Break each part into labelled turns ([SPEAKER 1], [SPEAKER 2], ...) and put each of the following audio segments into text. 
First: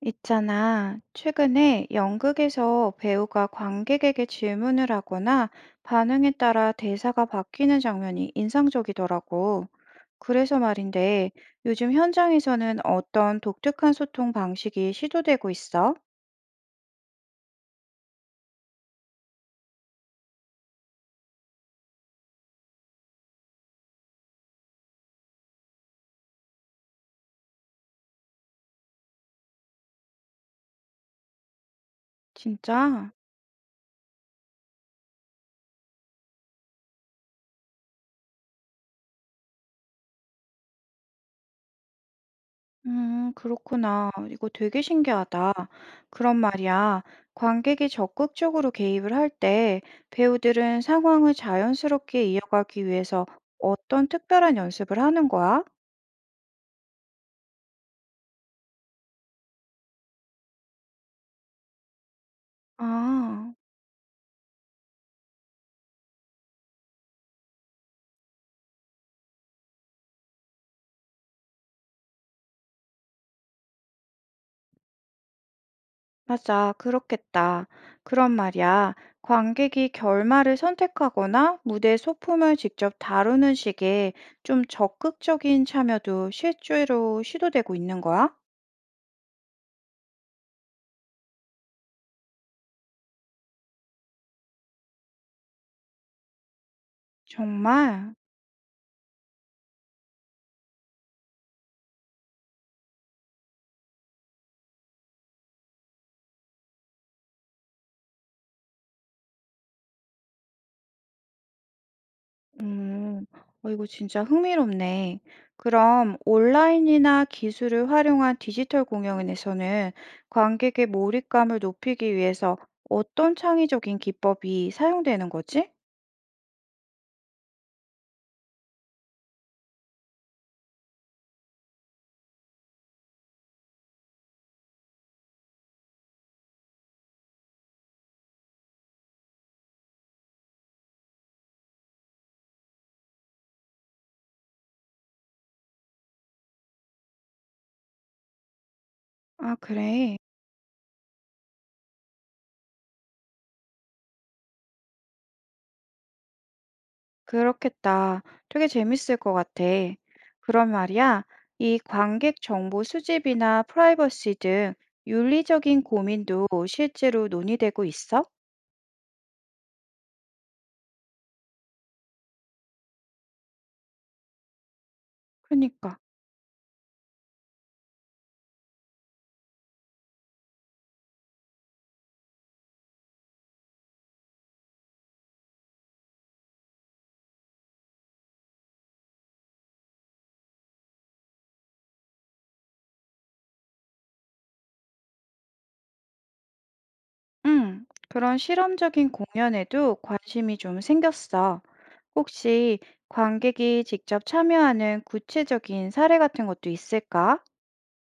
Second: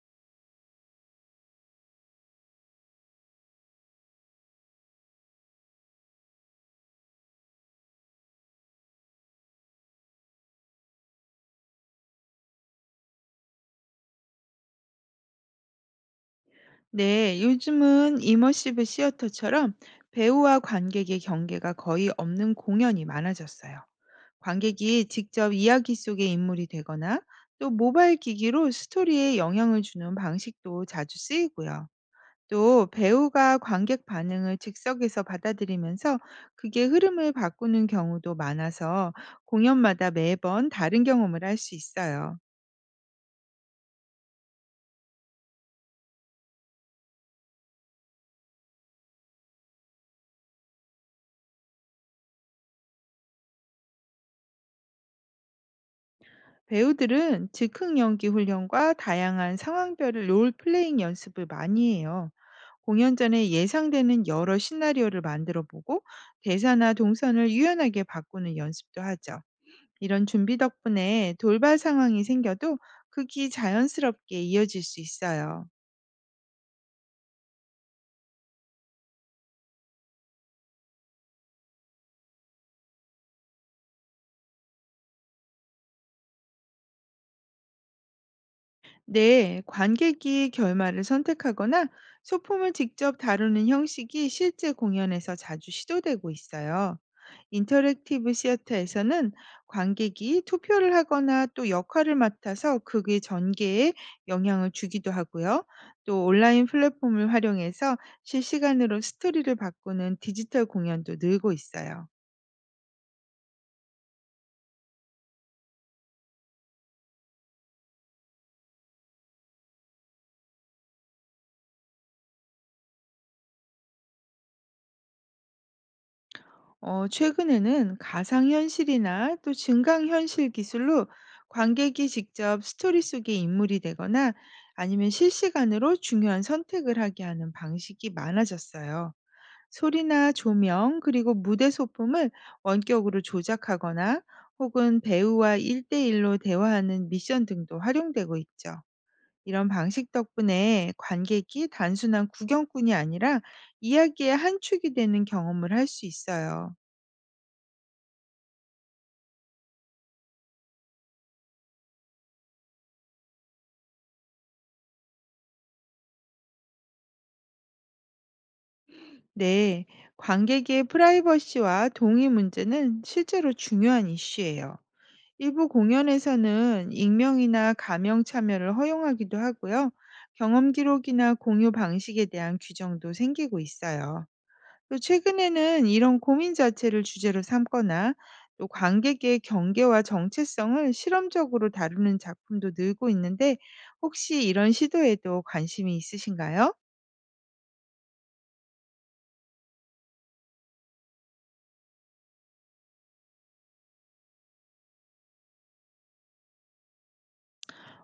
[SPEAKER 1] 있잖아. 최근에 연극에서 배우가 관객에게 질문을 하거나 반응에 따라 대사가 바뀌는 장면이 인상적이더라고. 그래서 말인데, 요즘 현장에서는 어떤 독특한 소통 방식이 시도되고 있어?
[SPEAKER 2] 네, 요즘은 이머시브 시어터처럼 배우와 관객의 경계가 거의 없는 공연이 많아졌어요. 관객이 직접 이야기 속의 인물이 되거나 또 모바일 기기로 스토리에 영향을 주는 방식도 자주 쓰이고요. 또
[SPEAKER 1] 진짜?
[SPEAKER 2] 배우가 관객 반응을 즉석에서 받아들이면서 그게 흐름을 바꾸는 경우도 많아서 공연마다 매번 다른 경험을 할 수 있어요.
[SPEAKER 1] 그렇구나. 이거 되게 신기하다. 그런 말이야, 관객이 적극적으로 개입을 할 때 배우들은 상황을 자연스럽게 이어가기 위해서 어떤 특별한 연습을 하는 거야?
[SPEAKER 2] 배우들은 즉흥 연기 훈련과 다양한 상황별을 롤플레잉 연습을 많이 해요. 공연 전에
[SPEAKER 1] 아,
[SPEAKER 2] 예상되는 여러 시나리오를 만들어 보고 대사나 동선을 유연하게 바꾸는 연습도 하죠. 이런 준비 덕분에 돌발 상황이 생겨도 극이 자연스럽게 이어질 수 있어요.
[SPEAKER 1] 맞아. 그렇겠다. 그런 말이야, 관객이 결말을 선택하거나 무대 소품을 직접 다루는 식의 좀 적극적인 참여도 실제로 시도되고 있는 거야?
[SPEAKER 2] 네, 관객이 결말을 선택하거나 소품을 직접 다루는 형식이 실제 공연에서 자주 시도되고 있어요.
[SPEAKER 1] 정말?
[SPEAKER 2] 인터랙티브 시어터에서는 관객이 투표를 하거나 또 역할을 맡아서 극의 전개에 영향을 주기도 하고요. 또 온라인 플랫폼을 활용해서 실시간으로 스토리를 바꾸는 디지털 공연도 늘고 있어요.
[SPEAKER 1] 음, 이거 진짜 흥미롭네. 그럼 온라인이나 기술을 활용한 디지털 공연에서는 관객의 몰입감을 높이기 위해서 어떤 창의적인 기법이 사용되는 거지?
[SPEAKER 2] 최근에는 가상현실이나 또 증강현실 기술로 관객이 직접 스토리 속의 인물이 되거나 아니면 실시간으로 중요한 선택을 하게 하는 방식이 많아졌어요. 소리나 조명, 그리고 무대 소품을 원격으로 조작하거나 혹은 배우와 일대일로 대화하는 미션 등도 활용되고 있죠.
[SPEAKER 1] 아,
[SPEAKER 2] 이런 방식
[SPEAKER 1] 그래.
[SPEAKER 2] 덕분에 관객이 단순한 구경꾼이 아니라 이야기의 한 축이 되는 경험을 할 수 있어요.
[SPEAKER 1] 그렇겠다. 되게 재밌을 것 같아. 그럼 말이야, 이 관객 정보 수집이나 프라이버시 등 윤리적인 고민도 실제로 논의되고 있어?
[SPEAKER 2] 네, 관객의 프라이버시와 동의 문제는 실제로 중요한 이슈예요. 일부
[SPEAKER 1] 그니까.
[SPEAKER 2] 공연에서는 익명이나 가명 참여를 허용하기도 하고요. 경험 기록이나 공유 방식에 대한 규정도 생기고 있어요. 또 최근에는 이런 고민 자체를 주제로 삼거나 또 관객의 경계와 정체성을 실험적으로 다루는 작품도 늘고 있는데 혹시 이런 시도에도 관심이 있으신가요?
[SPEAKER 1] 그런 실험적인 공연에도 관심이 좀 생겼어. 혹시 관객이 직접 참여하는 구체적인 사례 같은 것도 있을까?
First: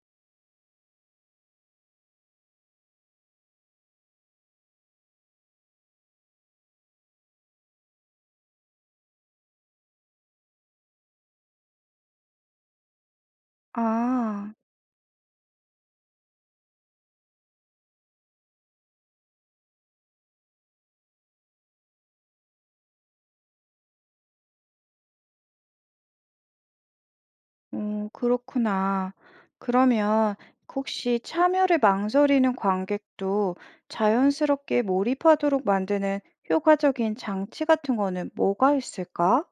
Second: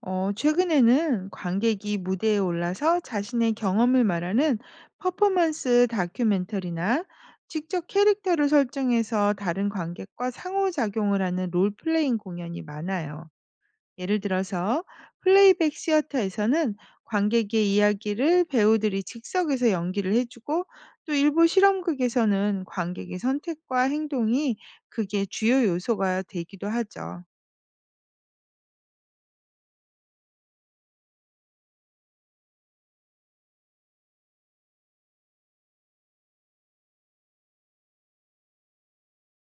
[SPEAKER 2] 최근에는 관객이 무대에 올라서 자신의 경험을 말하는 퍼포먼스 다큐멘터리나 직접 캐릭터를 설정해서 다른 관객과 상호작용을 하는 롤플레잉 공연이 많아요. 예를
[SPEAKER 1] 아,
[SPEAKER 2] 들어서 플레이백 시어터에서는 관객의 이야기를 배우들이 즉석에서 연기를 해주고 또 일부 실험극에서는 관객의 선택과 행동이 그게 주요 요소가 되기도 하죠.
[SPEAKER 1] 오, 그렇구나. 그러면 혹시 참여를 망설이는 관객도 자연스럽게 몰입하도록 만드는 효과적인 장치 같은 거는 뭐가 있을까?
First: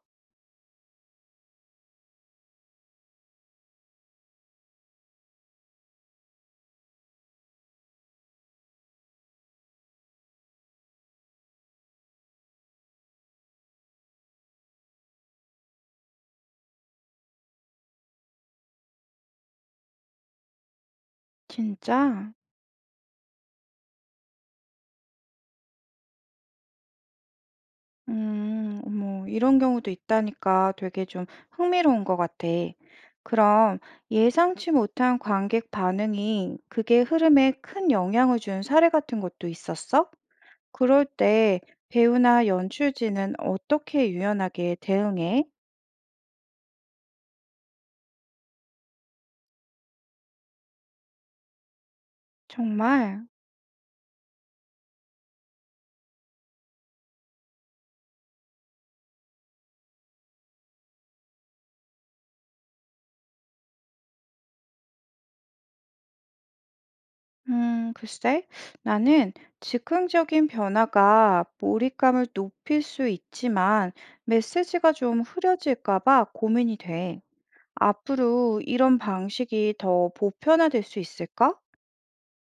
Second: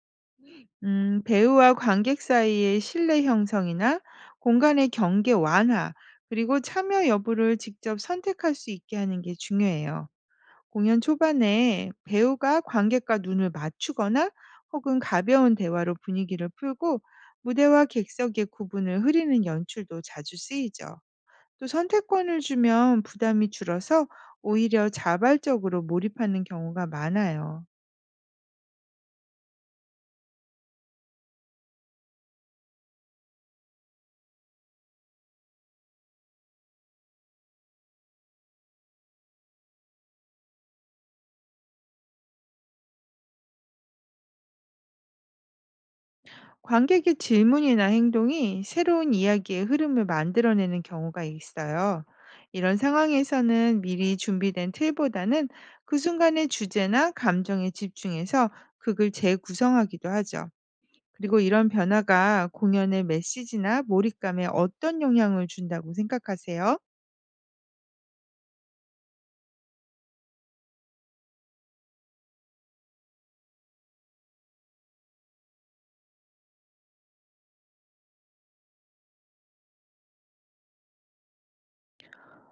[SPEAKER 2] 배우와 관객 사이의 신뢰 형성이나 공간의 경계 완화, 그리고 참여 여부를 직접 선택할 수 있게 하는 게 중요해요. 공연 초반에 배우가 관객과 눈을 맞추거나 혹은 가벼운 대화로 분위기를 풀고 무대와 객석의 구분을 흐리는 연출도 자주 쓰이죠. 또
[SPEAKER 1] 진짜?
[SPEAKER 2] 선택권을 주면 부담이 줄어서 오히려 자발적으로 몰입하는 경우가 많아요.
[SPEAKER 1] 어머, 이런 경우도 있다니까 되게 좀 흥미로운 것 같아. 그럼 예상치 못한 관객 반응이 그게 흐름에 큰 영향을 준 사례 같은 것도 있었어? 그럴 때 배우나 연출진은 어떻게 유연하게 대응해?
[SPEAKER 2] 관객의 질문이나 행동이 새로운 이야기의 흐름을 만들어내는 경우가 있어요. 이런
[SPEAKER 1] 정말?
[SPEAKER 2] 상황에서는 미리 준비된 틀보다는 그 순간의 주제나 감정에 집중해서 극을 재구성하기도 하죠. 그리고 이런 변화가 공연의 메시지나 몰입감에 어떤 영향을 준다고 생각하세요?
[SPEAKER 1] 글쎄, 나는 즉흥적인 변화가 몰입감을 높일 수 있지만 메시지가 좀 흐려질까 봐 고민이 돼. 앞으로 이런 방식이 더 보편화될 수 있을까?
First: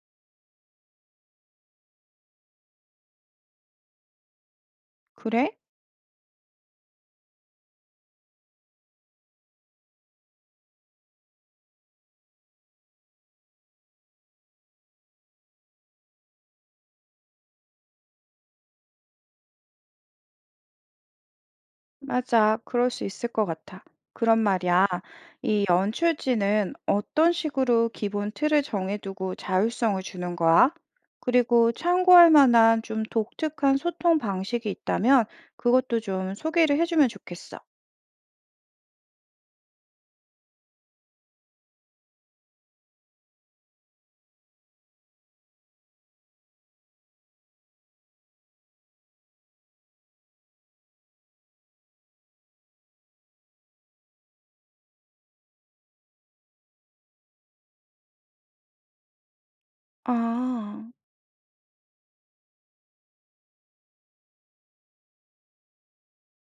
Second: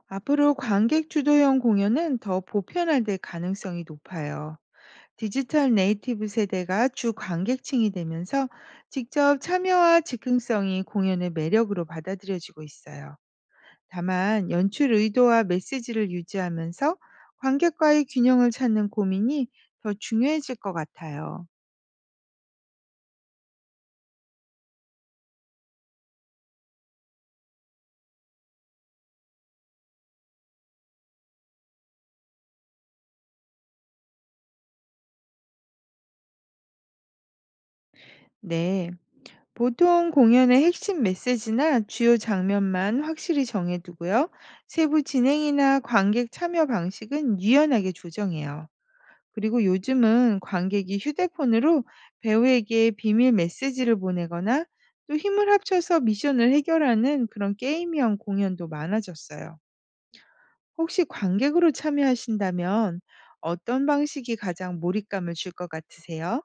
[SPEAKER 2] 앞으로 관객 주도형 공연은 더 보편화될 가능성이 높아요.
[SPEAKER 1] 그래?
[SPEAKER 2] 디지털 네이티브 세대가 주 관객층이 되면서 직접 참여와 즉흥성이 공연의 매력으로 받아들여지고 있어요. 다만 연출 의도와 메시지를 유지하면서 관객과의 균형을 찾는 고민이 더 중요해질 것 같아요.
[SPEAKER 1] 맞아. 그럴 수 있을 것 같아. 그런 말이야. 이 연출지는 어떤 식으로 기본 틀을 정해두고 자율성을 주는 거야? 그리고 참고할 만한 좀 독특한 소통 방식이 있다면 그것도 좀 소개를 해주면 좋겠어.
[SPEAKER 2] 네. 보통 공연의 핵심 메시지나 주요 장면만 확실히 정해두고요. 세부 진행이나 관객 참여 방식은 유연하게 조정해요. 그리고 요즘은 관객이 휴대폰으로 배우에게 비밀 메시지를 보내거나 또 힘을 합쳐서 미션을 해결하는 그런 게임형 공연도 많아졌어요.
[SPEAKER 1] 아.
[SPEAKER 2] 혹시 관객으로 참여하신다면 어떤 방식이 가장 몰입감을 줄 것 같으세요?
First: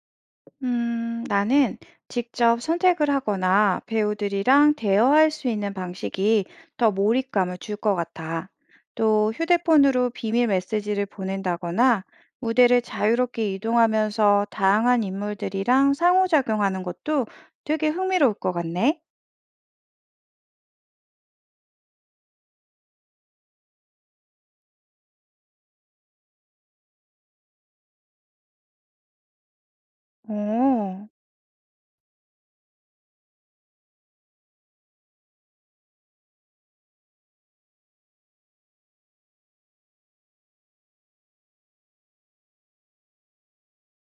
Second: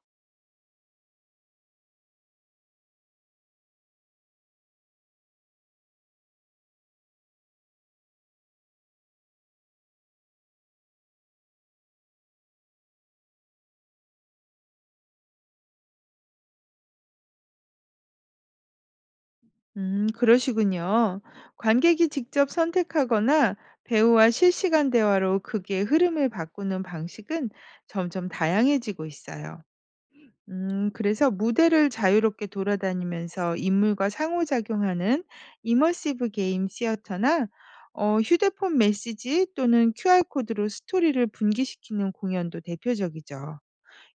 [SPEAKER 1] 나는 직접 선택을 하거나 배우들이랑 대화할 수 있는 방식이 더 몰입감을 줄 것 같아. 또 휴대폰으로 비밀 메시지를 보낸다거나 무대를 자유롭게 이동하면서 다양한 인물들이랑 상호작용하는 것도 되게 흥미로울 것 같네.
[SPEAKER 2] 그러시군요. 관객이 직접 선택하거나 배우와 실시간 대화로 극의 흐름을 바꾸는 방식은 점점 다양해지고 있어요.
[SPEAKER 1] 오.
[SPEAKER 2] 그래서 무대를 자유롭게 돌아다니면서 인물과 상호작용하는 이머시브 게임 시어터나 휴대폰 메시지 또는 QR코드로 스토리를 분기시키는 공연도 대표적이죠.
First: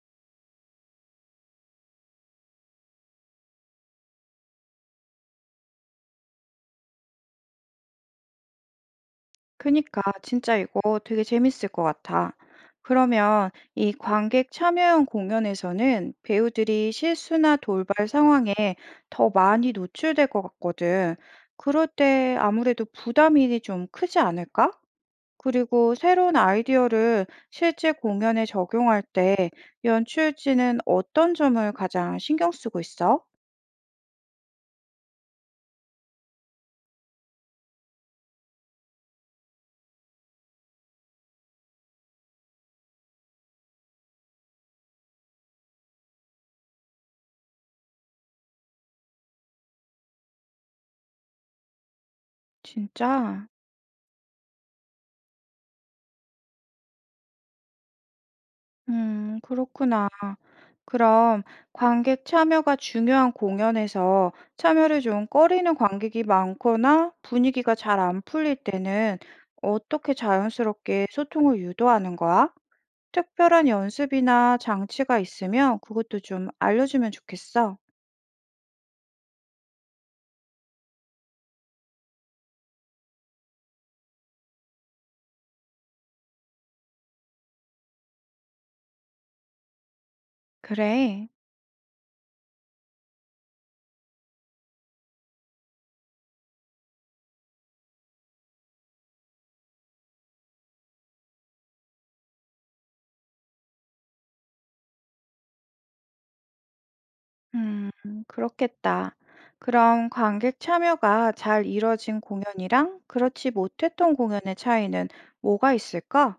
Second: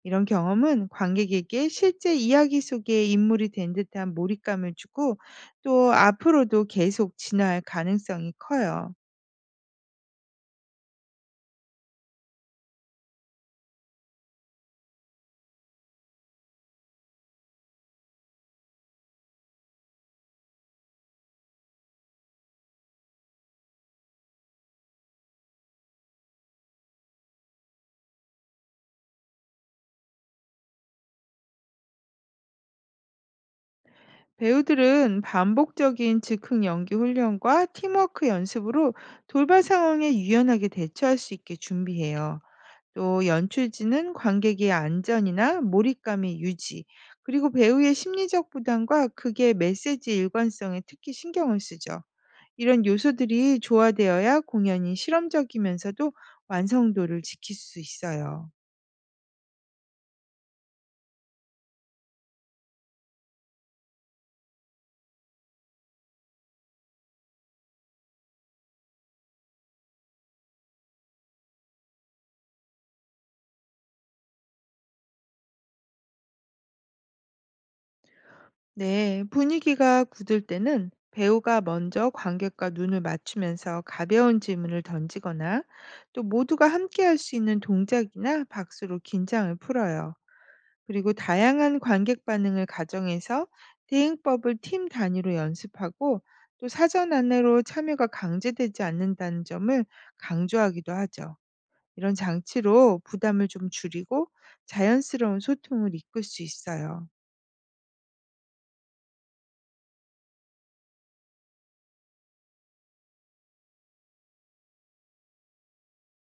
[SPEAKER 2] 이런 경험은 관객에게 실제 이야기 속의 인물이 된 듯한 몰입감을 주고 또 앞으로도 계속 진화할 가능성이 커요.
[SPEAKER 1] 그니까 진짜 이거 되게 재밌을 것 같아. 그러면 이 관객 참여형 공연에서는 배우들이 실수나 돌발 상황에 더 많이 노출될 것 같거든. 그럴 때 아무래도 부담이 좀 크지 않을까? 그리고 새로운 아이디어를 실제 공연에 적용할 때 연출진은 어떤 점을 가장 신경 쓰고 있어?
[SPEAKER 2] 배우들은 반복적인 즉흥 연기 훈련과 팀워크 연습으로 돌발 상황에 유연하게 대처할 수 있게 준비해요. 또 연출진은 관객의 안전이나 몰입감의 유지, 그리고 배우의 심리적 부담과 극의 메시지 일관성에 특히 신경을 쓰죠. 이런
[SPEAKER 1] 진짜?
[SPEAKER 2] 요소들이 조화되어야 공연이 실험적이면서도 완성도를 지킬 수 있어요.
[SPEAKER 1] 그렇구나. 그럼 관객 참여가 중요한 공연에서 참여를 좀 꺼리는 관객이 많거나 분위기가 잘 안 풀릴 때는 어떻게 자연스럽게 소통을 유도하는 거야? 특별한 연습이나 장치가 있으면 그것도 좀 알려주면 좋겠어.
[SPEAKER 2] 네, 분위기가 굳을 때는 배우가 먼저 관객과 눈을 맞추면서 가벼운 질문을 던지거나 또 모두가 함께 할 수 있는 동작이나 박수로 긴장을 풀어요. 그리고
[SPEAKER 1] 그래.
[SPEAKER 2] 다양한 관객 반응을 가정해서 대응법을 팀 단위로 연습하고 또 사전 안내로 참여가 강제되지 않는다는 점을 강조하기도 하죠. 이런 장치로 부담을 좀 줄이고 자연스러운 소통을 이끌 수 있어요.
[SPEAKER 1] 음, 그렇겠다. 그럼 관객 참여가 잘 이뤄진 공연이랑 그렇지 못했던 공연의 차이는 뭐가 있을까?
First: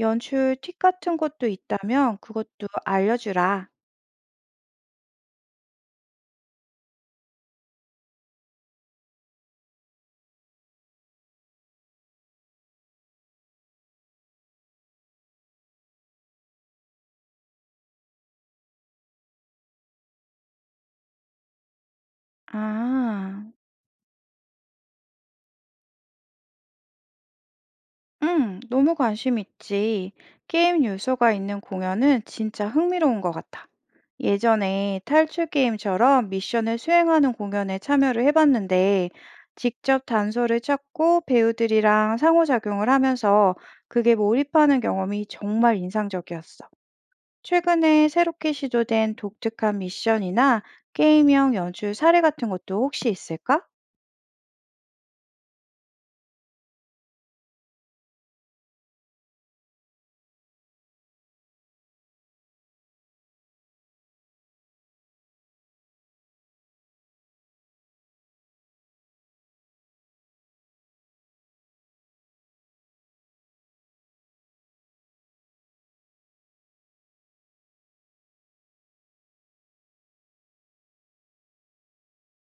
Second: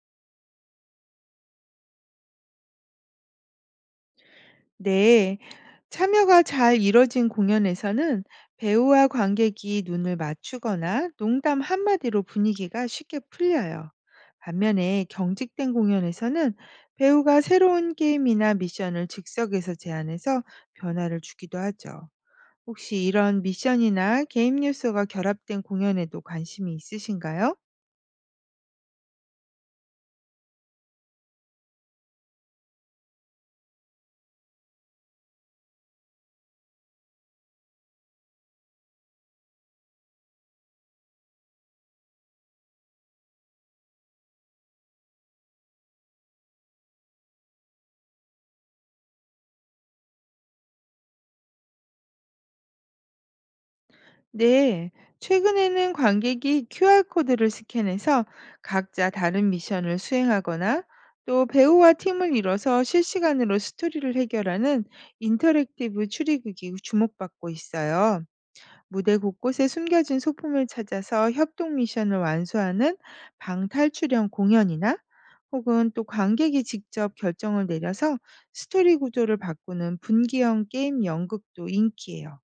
[SPEAKER 1] 연출 팁 같은 것도 있다면 그것도 알려주라.
[SPEAKER 2] 네, 참여가 잘 이뤄진 공연에서는 배우와 관객이 눈을 맞추거나 농담 한마디로 분위기가 쉽게 풀려요. 반면에 경직된 공연에서는 배우가 새로운 게임이나 미션을 즉석에서 제안해서 변화를 주기도 하죠. 혹시 이런
[SPEAKER 1] 아.
[SPEAKER 2] 미션이나 게임 요소가 결합된 공연에도 관심이 있으신가요?
[SPEAKER 1] 응, 너무 관심 있지. 게임 요소가 있는 공연은 진짜 흥미로운 것 같아. 예전에 탈출 게임처럼 미션을 수행하는 공연에 참여를 해봤는데, 직접 단서를 찾고 배우들이랑 상호작용을 하면서 그게 몰입하는 경험이 정말 인상적이었어. 최근에 새롭게 시도된 독특한 미션이나 게임형 연출 사례 같은 것도 혹시 있을까?
[SPEAKER 2] 네, 최근에는 관객이 QR코드를 스캔해서 각자 다른 미션을 수행하거나 또 배우와 팀을 이뤄서 실시간으로 스토리를 해결하는 인터랙티브 추리극이 주목받고 있어요. 무대 곳곳에 숨겨진 소품을 찾아서 협동 미션을 완수하는 방탈출형 공연이나 혹은 또 관객이 직접 결정을 내려서 스토리 구조를 바꾸는 분기형 게임 연극도 인기예요.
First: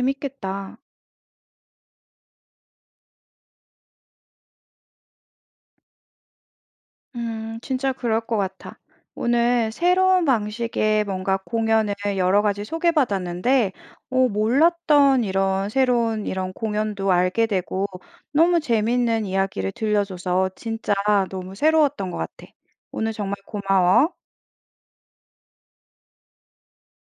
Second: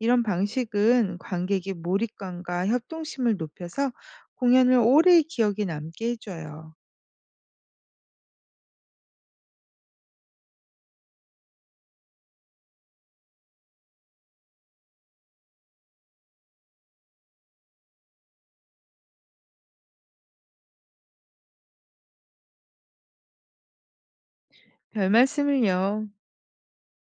[SPEAKER 2] 이런 방식은 관객의 몰입감과 협동심을 높여서 공연을 오래 기억에 남게 해줘요.
[SPEAKER 1] 진짜 그럴 것 같아. 오늘 새로운 방식의 뭔가 공연을 여러 가지 소개받았는데, 몰랐던 이런 새로운 이런 공연도 알게 되고, 너무 재밌는 이야기를 들려줘서 진짜 너무 새로웠던 것 같아. 오늘 정말 고마워.
[SPEAKER 2] 별 말씀을요.